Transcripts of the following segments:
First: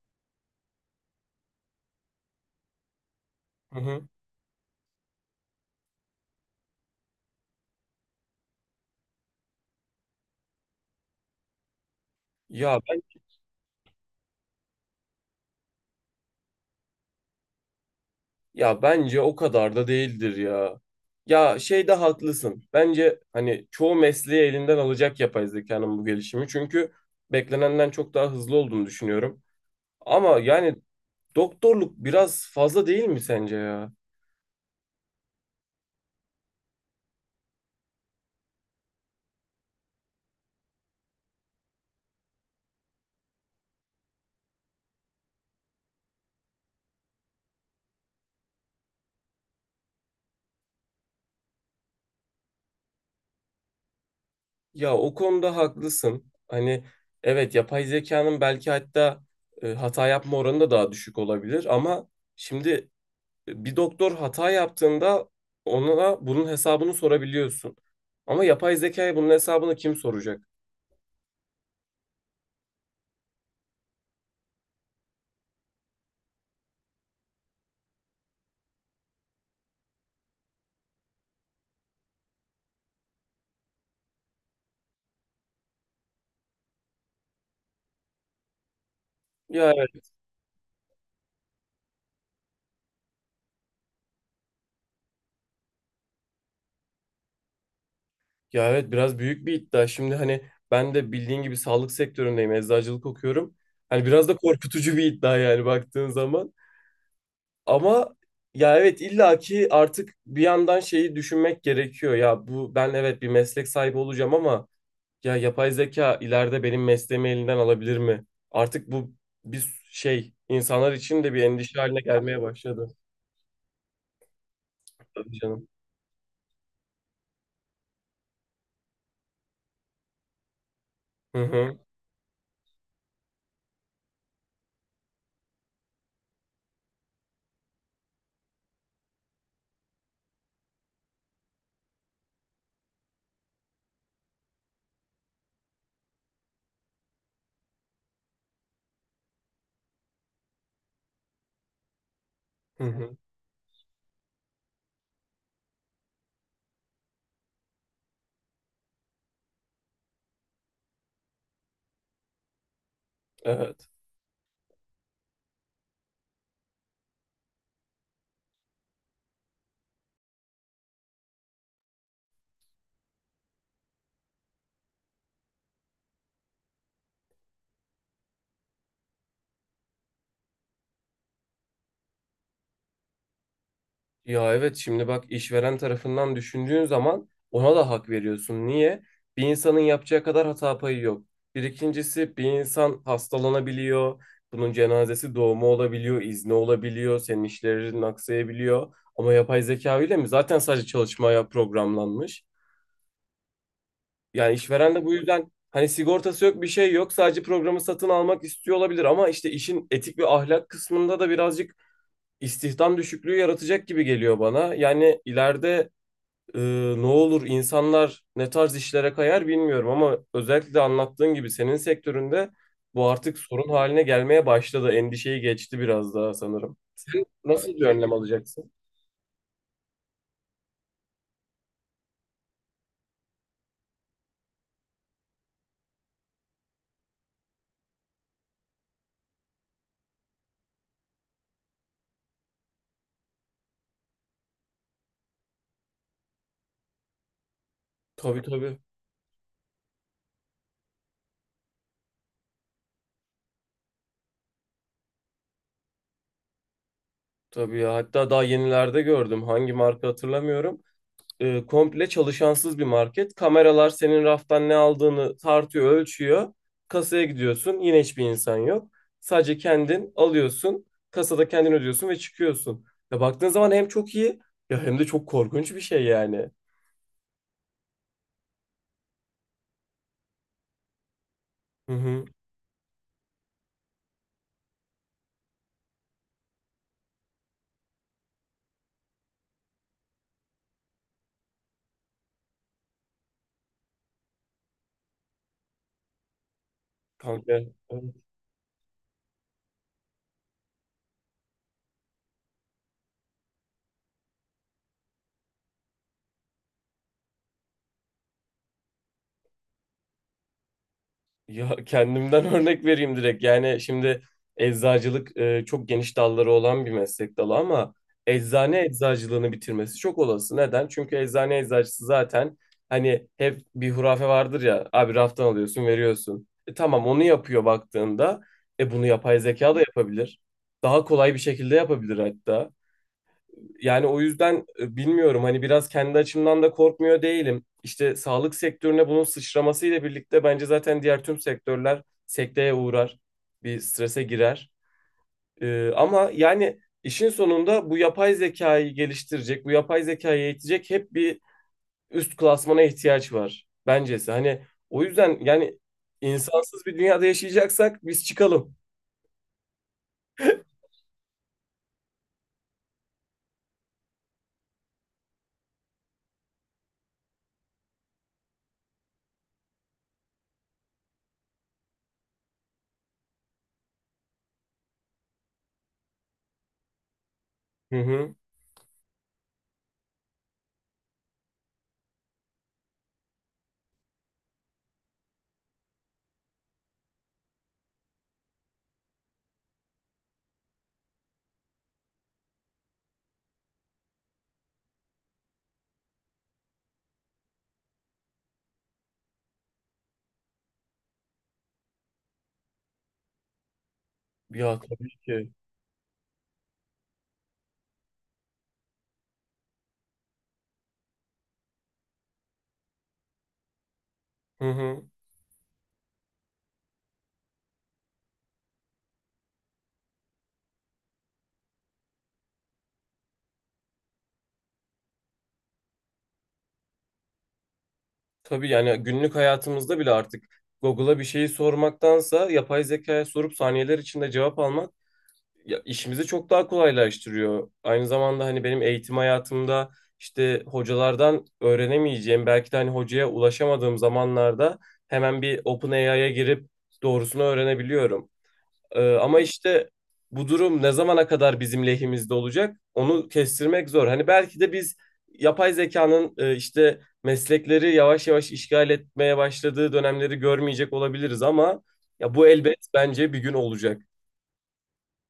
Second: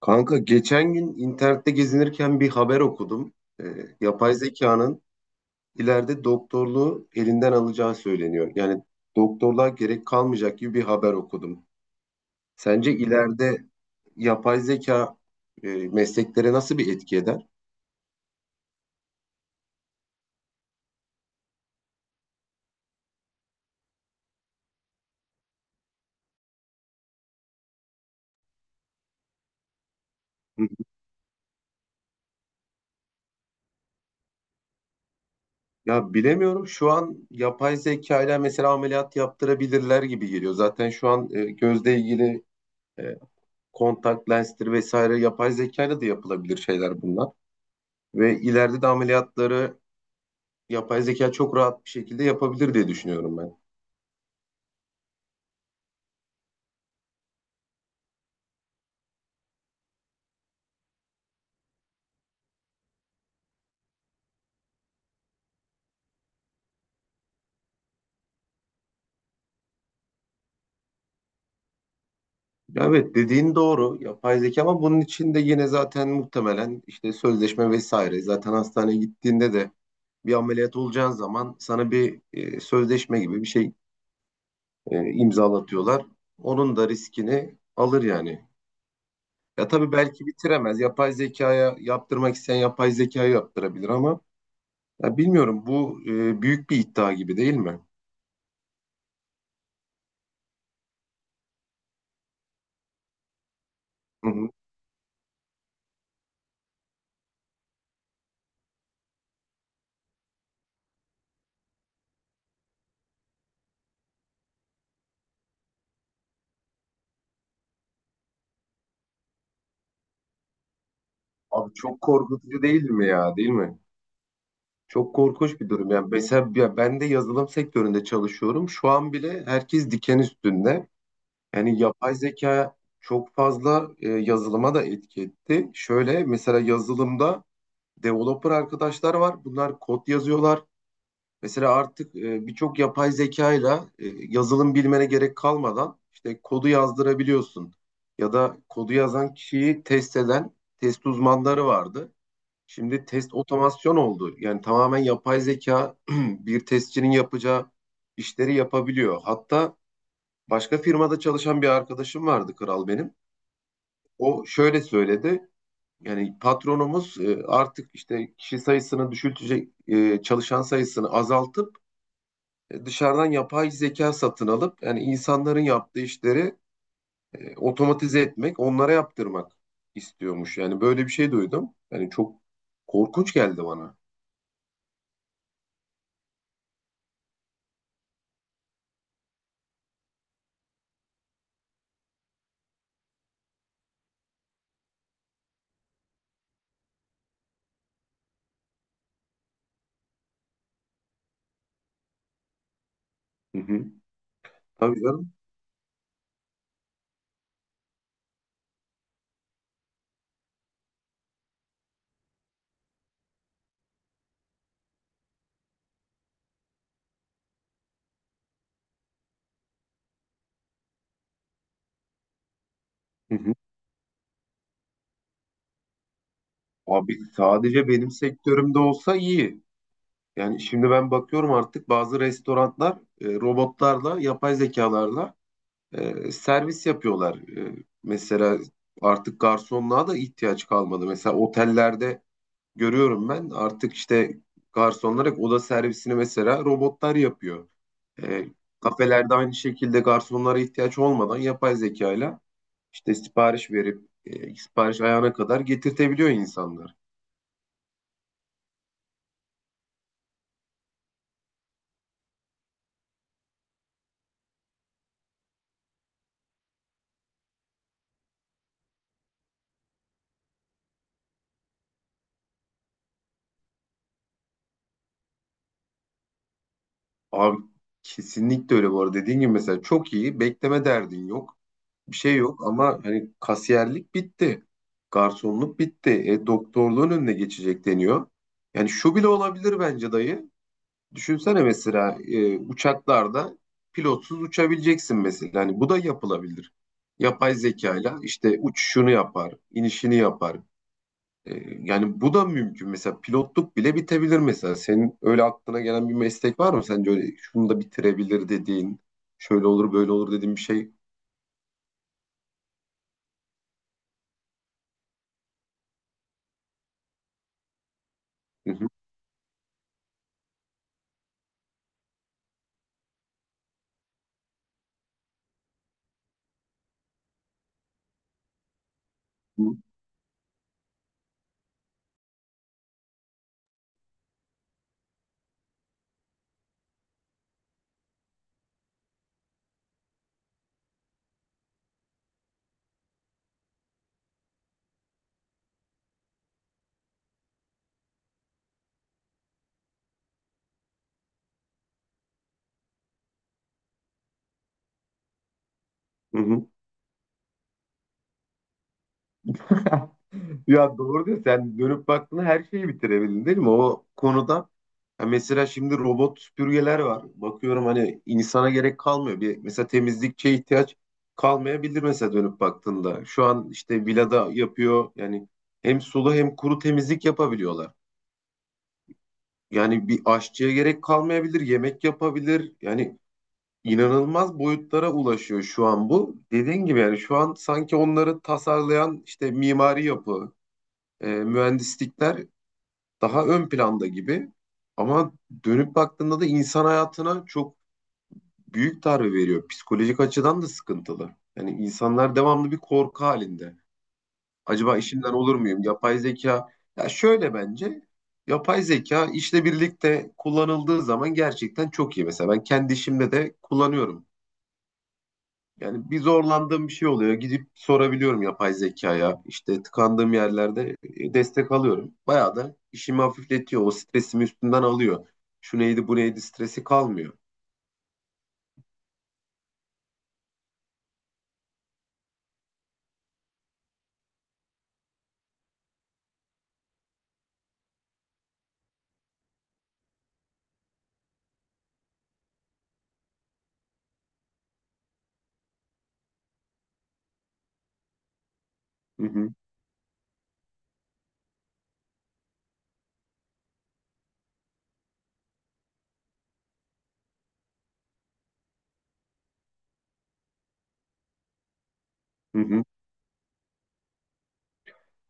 Kanka geçen gün internette gezinirken bir haber okudum. Ee, Hı hı. Yapay zekanın ileride doktorluğu elinden alacağı söyleniyor. Yani doktorluğa gerek kalmayacak gibi bir haber okudum. Ya Sence ben ileride yapay zeka mesleklere nasıl bir etki eder? Ya bence o kadar da değildir ya. Ya şeyde haklısın. Bence hani çoğu mesleği elinden alacak yapay zekanın bu gelişimi. Çünkü beklenenden çok daha hızlı olduğunu düşünüyorum. Ama Hı. yani doktorluk biraz fazla değil mi sence ya? Ya bilemiyorum. Şu an yapay zeka ile mesela ameliyat yaptırabilirler gibi geliyor. Zaten şu an gözle ilgili e, kontak lenstir vesaire yapay zeka ile de yapılabilir şeyler bunlar. Ve ileride de ameliyatları yapay zeka çok rahat bir şekilde yapabilir diye düşünüyorum ben. Ya o konuda haklısın. Hani evet yapay zekanın belki hatta hata yapma oranı da daha düşük olabilir ama şimdi bir doktor hata yaptığında ona bunun hesabını sorabiliyorsun. Ama yapay zekaya bunun hesabını kim soracak? Evet dediğin doğru yapay zeka ama bunun için de yine zaten muhtemelen işte sözleşme vesaire zaten hastaneye gittiğinde de bir ameliyat olacağın zaman sana bir sözleşme gibi bir şey imzalatıyorlar. Onun da riskini alır yani. Ya Ya evet, tabii belki bitiremez. Yapay zekaya yaptırmak isteyen yapay zekaya yaptırabilir ama ya bilmiyorum bu büyük bir iddia gibi değil mi? ya evet biraz büyük bir iddia. Şimdi hani ben de bildiğin gibi sağlık sektöründeyim, eczacılık okuyorum. Hani biraz Hı da hı. korkutucu bir iddia yani baktığın zaman. Ama ya evet illaki artık bir yandan şeyi düşünmek gerekiyor. Ya bu ben evet bir meslek sahibi olacağım ama ya yapay zeka ileride benim mesleğimi elinden alabilir mi? Artık bu bir şey insanlar için de bir Abi endişe haline çok gelmeye korkutucu değil başladı. mi ya değil mi? Çok Tabii korkunç canım. bir durum. Yani mesela ya ben de yazılım sektöründe çalışıyorum. Şu an bile herkes diken üstünde. Hı hı. Yani yapay zeka çok fazla yazılıma da etki etti. Şöyle mesela yazılımda developer arkadaşlar var. Bunlar kod yazıyorlar. Mesela artık birçok yapay zekayla yazılım bilmene gerek kalmadan işte kodu yazdırabiliyorsun. Ya da kodu yazan kişiyi test eden test uzmanları vardı. Hı Şimdi hı. test otomasyon oldu. Yani tamamen yapay zeka bir testçinin yapacağı işleri yapabiliyor. Hatta başka firmada çalışan bir arkadaşım vardı kral benim. Evet. O şöyle söyledi. Yani patronumuz artık işte kişi sayısını düşültecek, çalışan sayısını azaltıp dışarıdan yapay zeka satın alıp yani insanların yaptığı işleri otomatize etmek, onlara yaptırmak istiyormuş. Yani böyle bir şey duydum. Yani çok korkunç geldi bana. Ya evet şimdi bak işveren tarafından düşündüğün zaman ona da hak veriyorsun. Niye? Bir insanın yapacağı kadar hata payı yok. Bir ikincisi bir insan hastalanabiliyor. Bunun cenazesi doğumu olabiliyor, izni olabiliyor, senin işlerin aksayabiliyor. Ama yapay zeka öyle mi? Zaten sadece çalışmaya programlanmış. Hı hı. Yani işveren Tabii de bu canım. yüzden hani sigortası yok bir şey yok sadece programı satın almak istiyor olabilir ama işte işin etik ve ahlak kısmında da birazcık istihdam düşüklüğü yaratacak gibi geliyor bana. Yani ileride e, ne olur insanlar ne tarz işlere kayar bilmiyorum ama özellikle de anlattığın gibi senin sektöründe bu Hı artık hı. sorun haline gelmeye başladı. Endişeyi geçti biraz daha sanırım. Abi Sen nasıl bir sadece benim önlem alacaksın? sektörümde olsa iyi. Yani şimdi ben bakıyorum artık bazı restoranlar robotlarla, yapay zekalarla servis yapıyorlar. Mesela artık garsonluğa da ihtiyaç kalmadı. Mesela otellerde görüyorum ben artık işte garsonlar hep oda servisini mesela robotlar yapıyor. Tabii E, tabii. Kafelerde aynı şekilde garsonlara ihtiyaç olmadan yapay zekayla işte sipariş verip sipariş ayağına kadar getirtebiliyor insanlar. Tabii ya. Hatta daha yenilerde gördüm. Hangi marka hatırlamıyorum. Komple çalışansız bir market. Kameralar senin raftan ne aldığını tartıyor, ölçüyor. Kasaya gidiyorsun, yine hiçbir insan yok. Sadece kendin alıyorsun, kasada kendin ödüyorsun ve çıkıyorsun. Ya baktığın zaman hem çok iyi ya hem de çok korkunç bir şey yani. Abi kesinlikle öyle bu arada. Dediğin gibi mesela çok iyi. Bekleme derdin yok. Hı Bir hı. şey yok ama hani kasiyerlik bitti. Garsonluk bitti. E, doktorluğun önüne geçecek deniyor. Yani şu bile olabilir bence dayı. Düşünsene mesela uçaklarda pilotsuz uçabileceksin mesela. Hani bu da yapılabilir. Kanka. Yapay Evet. zekayla işte uçuşunu yapar, inişini yapar. E, Yani bu da mümkün. Mesela pilotluk bile bitebilir mesela. Senin öyle aklına gelen bir meslek var mı? Sence öyle şunu da bitirebilir dediğin, şöyle olur böyle olur dediğin bir şey. Ya kendimden örnek vereyim direkt. Yani şimdi eczacılık çok geniş dalları olan bir meslek dalı ama Hı eczane hı, eczacılığını bitirmesi çok olası. Neden? Çünkü eczane eczacısı zaten hani hep bir hurafe vardır ya. Abi raftan alıyorsun, veriyorsun. E, tamam onu yapıyor baktığında. E bunu yapay hı zeka da yapabilir. Daha kolay bir şekilde yapabilir hatta. Yani o yüzden bilmiyorum hani biraz kendi açımdan da korkmuyor değilim. İşte sağlık sektörüne bunun sıçramasıyla birlikte bence zaten diğer tüm sektörler sekteye uğrar, bir strese girer. E, ama yani işin sonunda bu yapay zekayı geliştirecek, bu yapay zekayı eğitecek hep bir üst klasmana ihtiyaç var bencesi. Hani o yüzden yani hı, hı. insansız bir dünyada yaşayacaksak biz çıkalım. Ya doğru diyorsun. Sen dönüp baktığında her şeyi bitirebildin değil mi? O konuda ya mesela şimdi robot süpürgeler var. Bakıyorum hani insana gerek kalmıyor. Bir, mesela temizlikçiye ihtiyaç kalmayabilir mesela dönüp baktığında. Şu an işte villada yapıyor. Yani hem sulu hem kuru temizlik yapabiliyorlar. Hı hı. Yani bir aşçıya gerek kalmayabilir, yemek yapabilir. Yani inanılmaz boyutlara ulaşıyor şu an bu. Dediğin gibi yani şu an sanki onları tasarlayan işte mimari yapı, mühendislikler daha ön planda gibi. Ama dönüp baktığında da insan hayatına çok büyük darbe veriyor. Psikolojik açıdan da sıkıntılı. Yani insanlar devamlı bir korku halinde. Ya Acaba tabii işimden ki. olur muyum? Yapay zeka. Ya şöyle bence yapay zeka işle birlikte kullanıldığı zaman gerçekten çok iyi. Mesela ben kendi işimde de kullanıyorum. Hı hı. Yani bir zorlandığım bir şey oluyor. Gidip sorabiliyorum yapay zekaya. İşte tıkandığım yerlerde destek alıyorum. Bayağı da işimi hafifletiyor. O stresimi üstünden alıyor. Şu neydi bu neydi stresi kalmıyor. Tabii yani günlük hayatımızda bile artık Google'a bir şeyi sormaktansa yapay zekaya sorup saniyeler içinde cevap almak ya işimizi çok daha kolaylaştırıyor. Aynı zamanda hani benim eğitim hayatımda işte hocalardan öğrenemeyeceğim, belki de hani hocaya ulaşamadığım zamanlarda hemen bir OpenAI'ya girip doğrusunu öğrenebiliyorum. Hı Ama hı, işte bu durum ne zamana kadar bizim lehimizde olacak? Onu kestirmek zor. Hani belki de biz yapay zekanın işte meslekleri yavaş yavaş işgal etmeye başladığı dönemleri görmeyecek olabiliriz ama ya bu hı elbet hı. bence bir gün olacak.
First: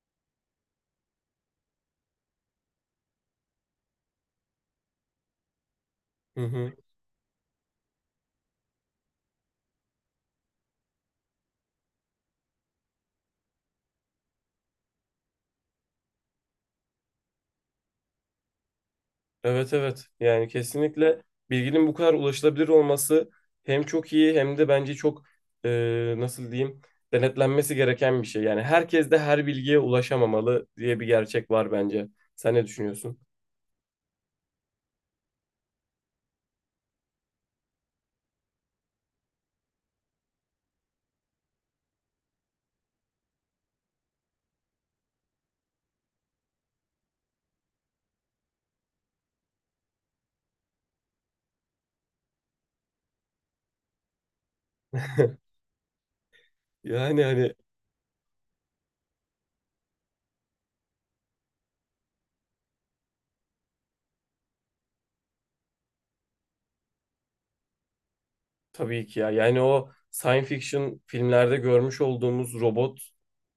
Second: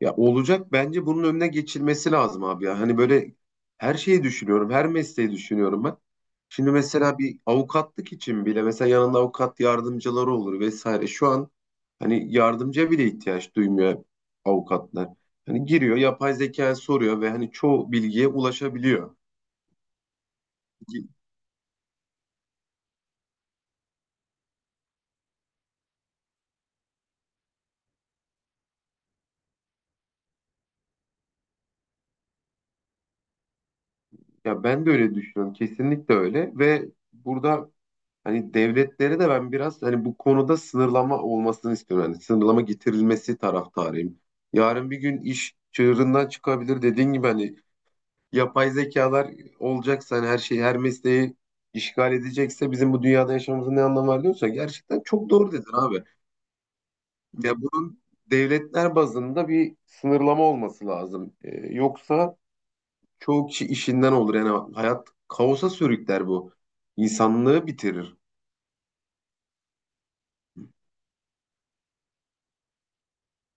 Ya olacak bence bunun önüne geçilmesi lazım abi ya. Hani böyle her şeyi düşünüyorum, her mesleği düşünüyorum ben. Hı Şimdi hı. mesela bir avukatlık için bile mesela yanında avukat yardımcıları olur vesaire. Şu an hani yardımcıya bile ihtiyaç duymuyor avukatlar. Hani giriyor, yapay zekaya soruyor ve hani çoğu bilgiye ulaşabiliyor. Evet evet. Yani kesinlikle bilginin bu kadar ulaşılabilir olması hem çok iyi hem de bence çok nasıl diyeyim denetlenmesi gereken bir şey. Yani herkes de her bilgiye ulaşamamalı diye bir gerçek var bence. Sen ne düşünüyorsun? Ya ben de öyle düşünüyorum. Kesinlikle öyle ve burada hani devletleri de ben biraz hani bu konuda sınırlama olmasını istiyorum. Yani sınırlama getirilmesi taraftarıyım. Yarın bir gün iş çığırından çıkabilir. Dediğin gibi hani yapay zekalar olacaksa hani her şeyi her mesleği işgal edecekse bizim bu dünyada yaşamamızın ne anlamı var diyorsa gerçekten çok doğru dedin abi. Yani hani Ya bunun devletler bazında bir sınırlama olması lazım. Yoksa çoğu kişi işinden olur. Yani hayat kaosa sürükler bu. İnsanlığı bitirir. tabii ki ya. Yani o science fiction filmlerde görmüş olduğumuz robot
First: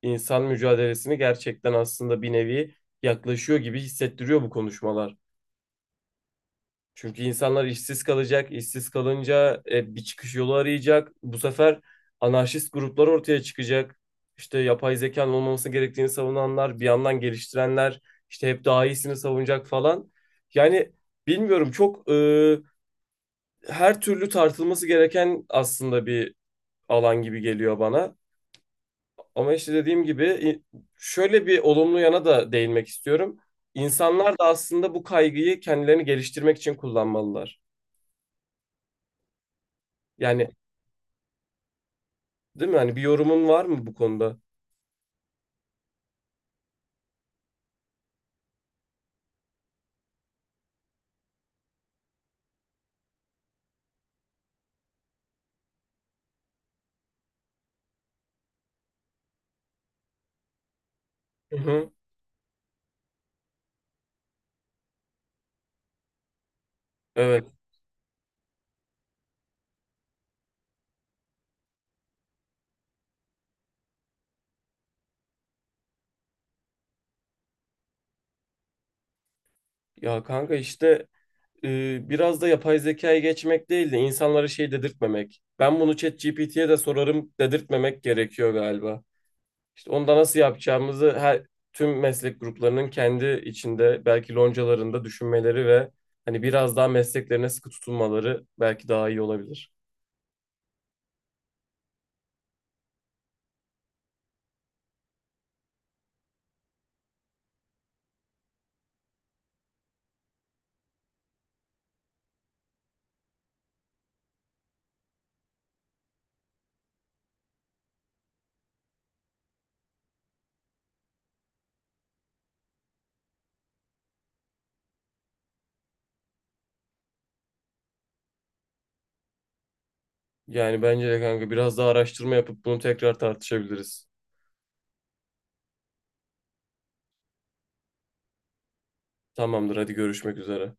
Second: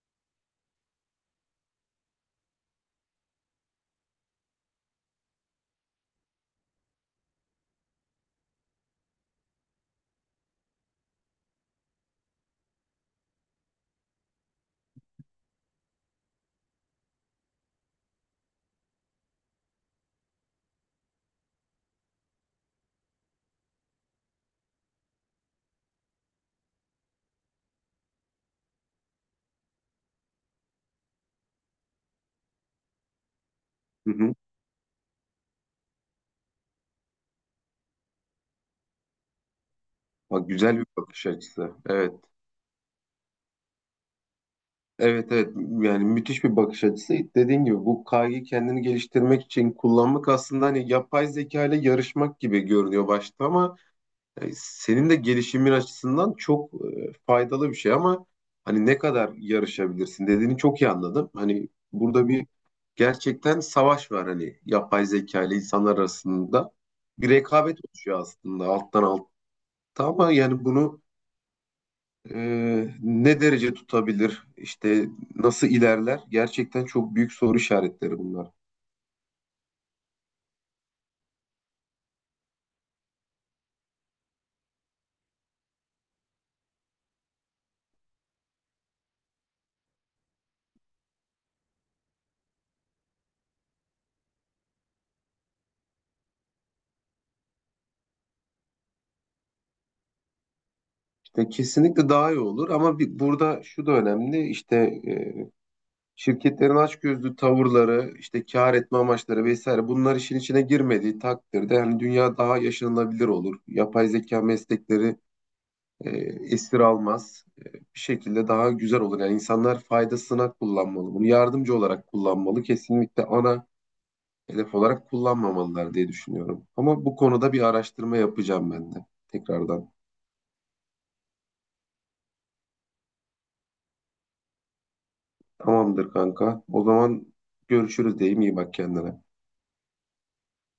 insan mücadelesini gerçekten aslında bir nevi yaklaşıyor gibi hissettiriyor bu konuşmalar. Çünkü insanlar işsiz kalacak. İşsiz kalınca bir çıkış yolu arayacak. Bu sefer anarşist gruplar ortaya çıkacak. İşte yapay zekanın olmaması gerektiğini savunanlar, bir yandan geliştirenler, işte hep daha iyisini savunacak falan. Yani bilmiyorum çok her türlü tartılması gereken aslında bir alan gibi geliyor bana. Ama işte dediğim gibi şöyle bir olumlu yana da değinmek istiyorum. Hı İnsanlar hı. da aslında bu kaygıyı kendilerini geliştirmek için kullanmalılar. Bak Yani güzel bir bakış açısı. Evet. değil mi? Hani bir yorumun var mı bu konuda? Evet evet. Yani müthiş bir bakış açısı. Dediğin gibi bu kaygıyı kendini geliştirmek için kullanmak aslında hani yapay zeka ile yarışmak gibi görünüyor başta ama senin de gelişimin açısından çok faydalı bir şey ama hani ne kadar yarışabilirsin dediğini çok iyi anladım. Hı Hani hı. burada bir gerçekten savaş var hani yapay zeka ile insanlar arasında. Bir Evet. rekabet oluşuyor aslında alttan alta ama yani bunu ne derece tutabilir? İşte nasıl ilerler? Gerçekten çok büyük soru işaretleri bunlar. Ya kanka işte biraz da yapay zekaya geçmek değil de insanlara şey dedirtmemek. Ben bunu ChatGPT'ye de sorarım dedirtmemek gerekiyor galiba. İşte onda nasıl yapacağımızı her tüm meslek gruplarının kendi içinde belki loncalarında düşünmeleri ve hani biraz daha mesleklerine sıkı tutunmaları belki daha iyi olabilir. İşte kesinlikle daha iyi olur ama bir, burada şu da önemli işte şirketlerin açgözlü tavırları, işte kar etme amaçları vesaire bunlar işin içine girmediği takdirde hani dünya daha yaşanılabilir olur. Yapay zeka meslekleri e, esir almaz. E, bir şekilde daha güzel olur. Yani insanlar faydasına kullanmalı bunu, yardımcı olarak kullanmalı. Kesinlikle ana hedef olarak kullanmamalılar diye düşünüyorum. Ama bu konuda bir araştırma yapacağım ben de tekrardan. Yani bence de kanka biraz daha araştırma yapıp bunu tekrar tartışabiliriz. Tamamdır kanka. O zaman görüşürüz diyeyim. İyi bak kendine. Tamamdır, hadi görüşmek üzere.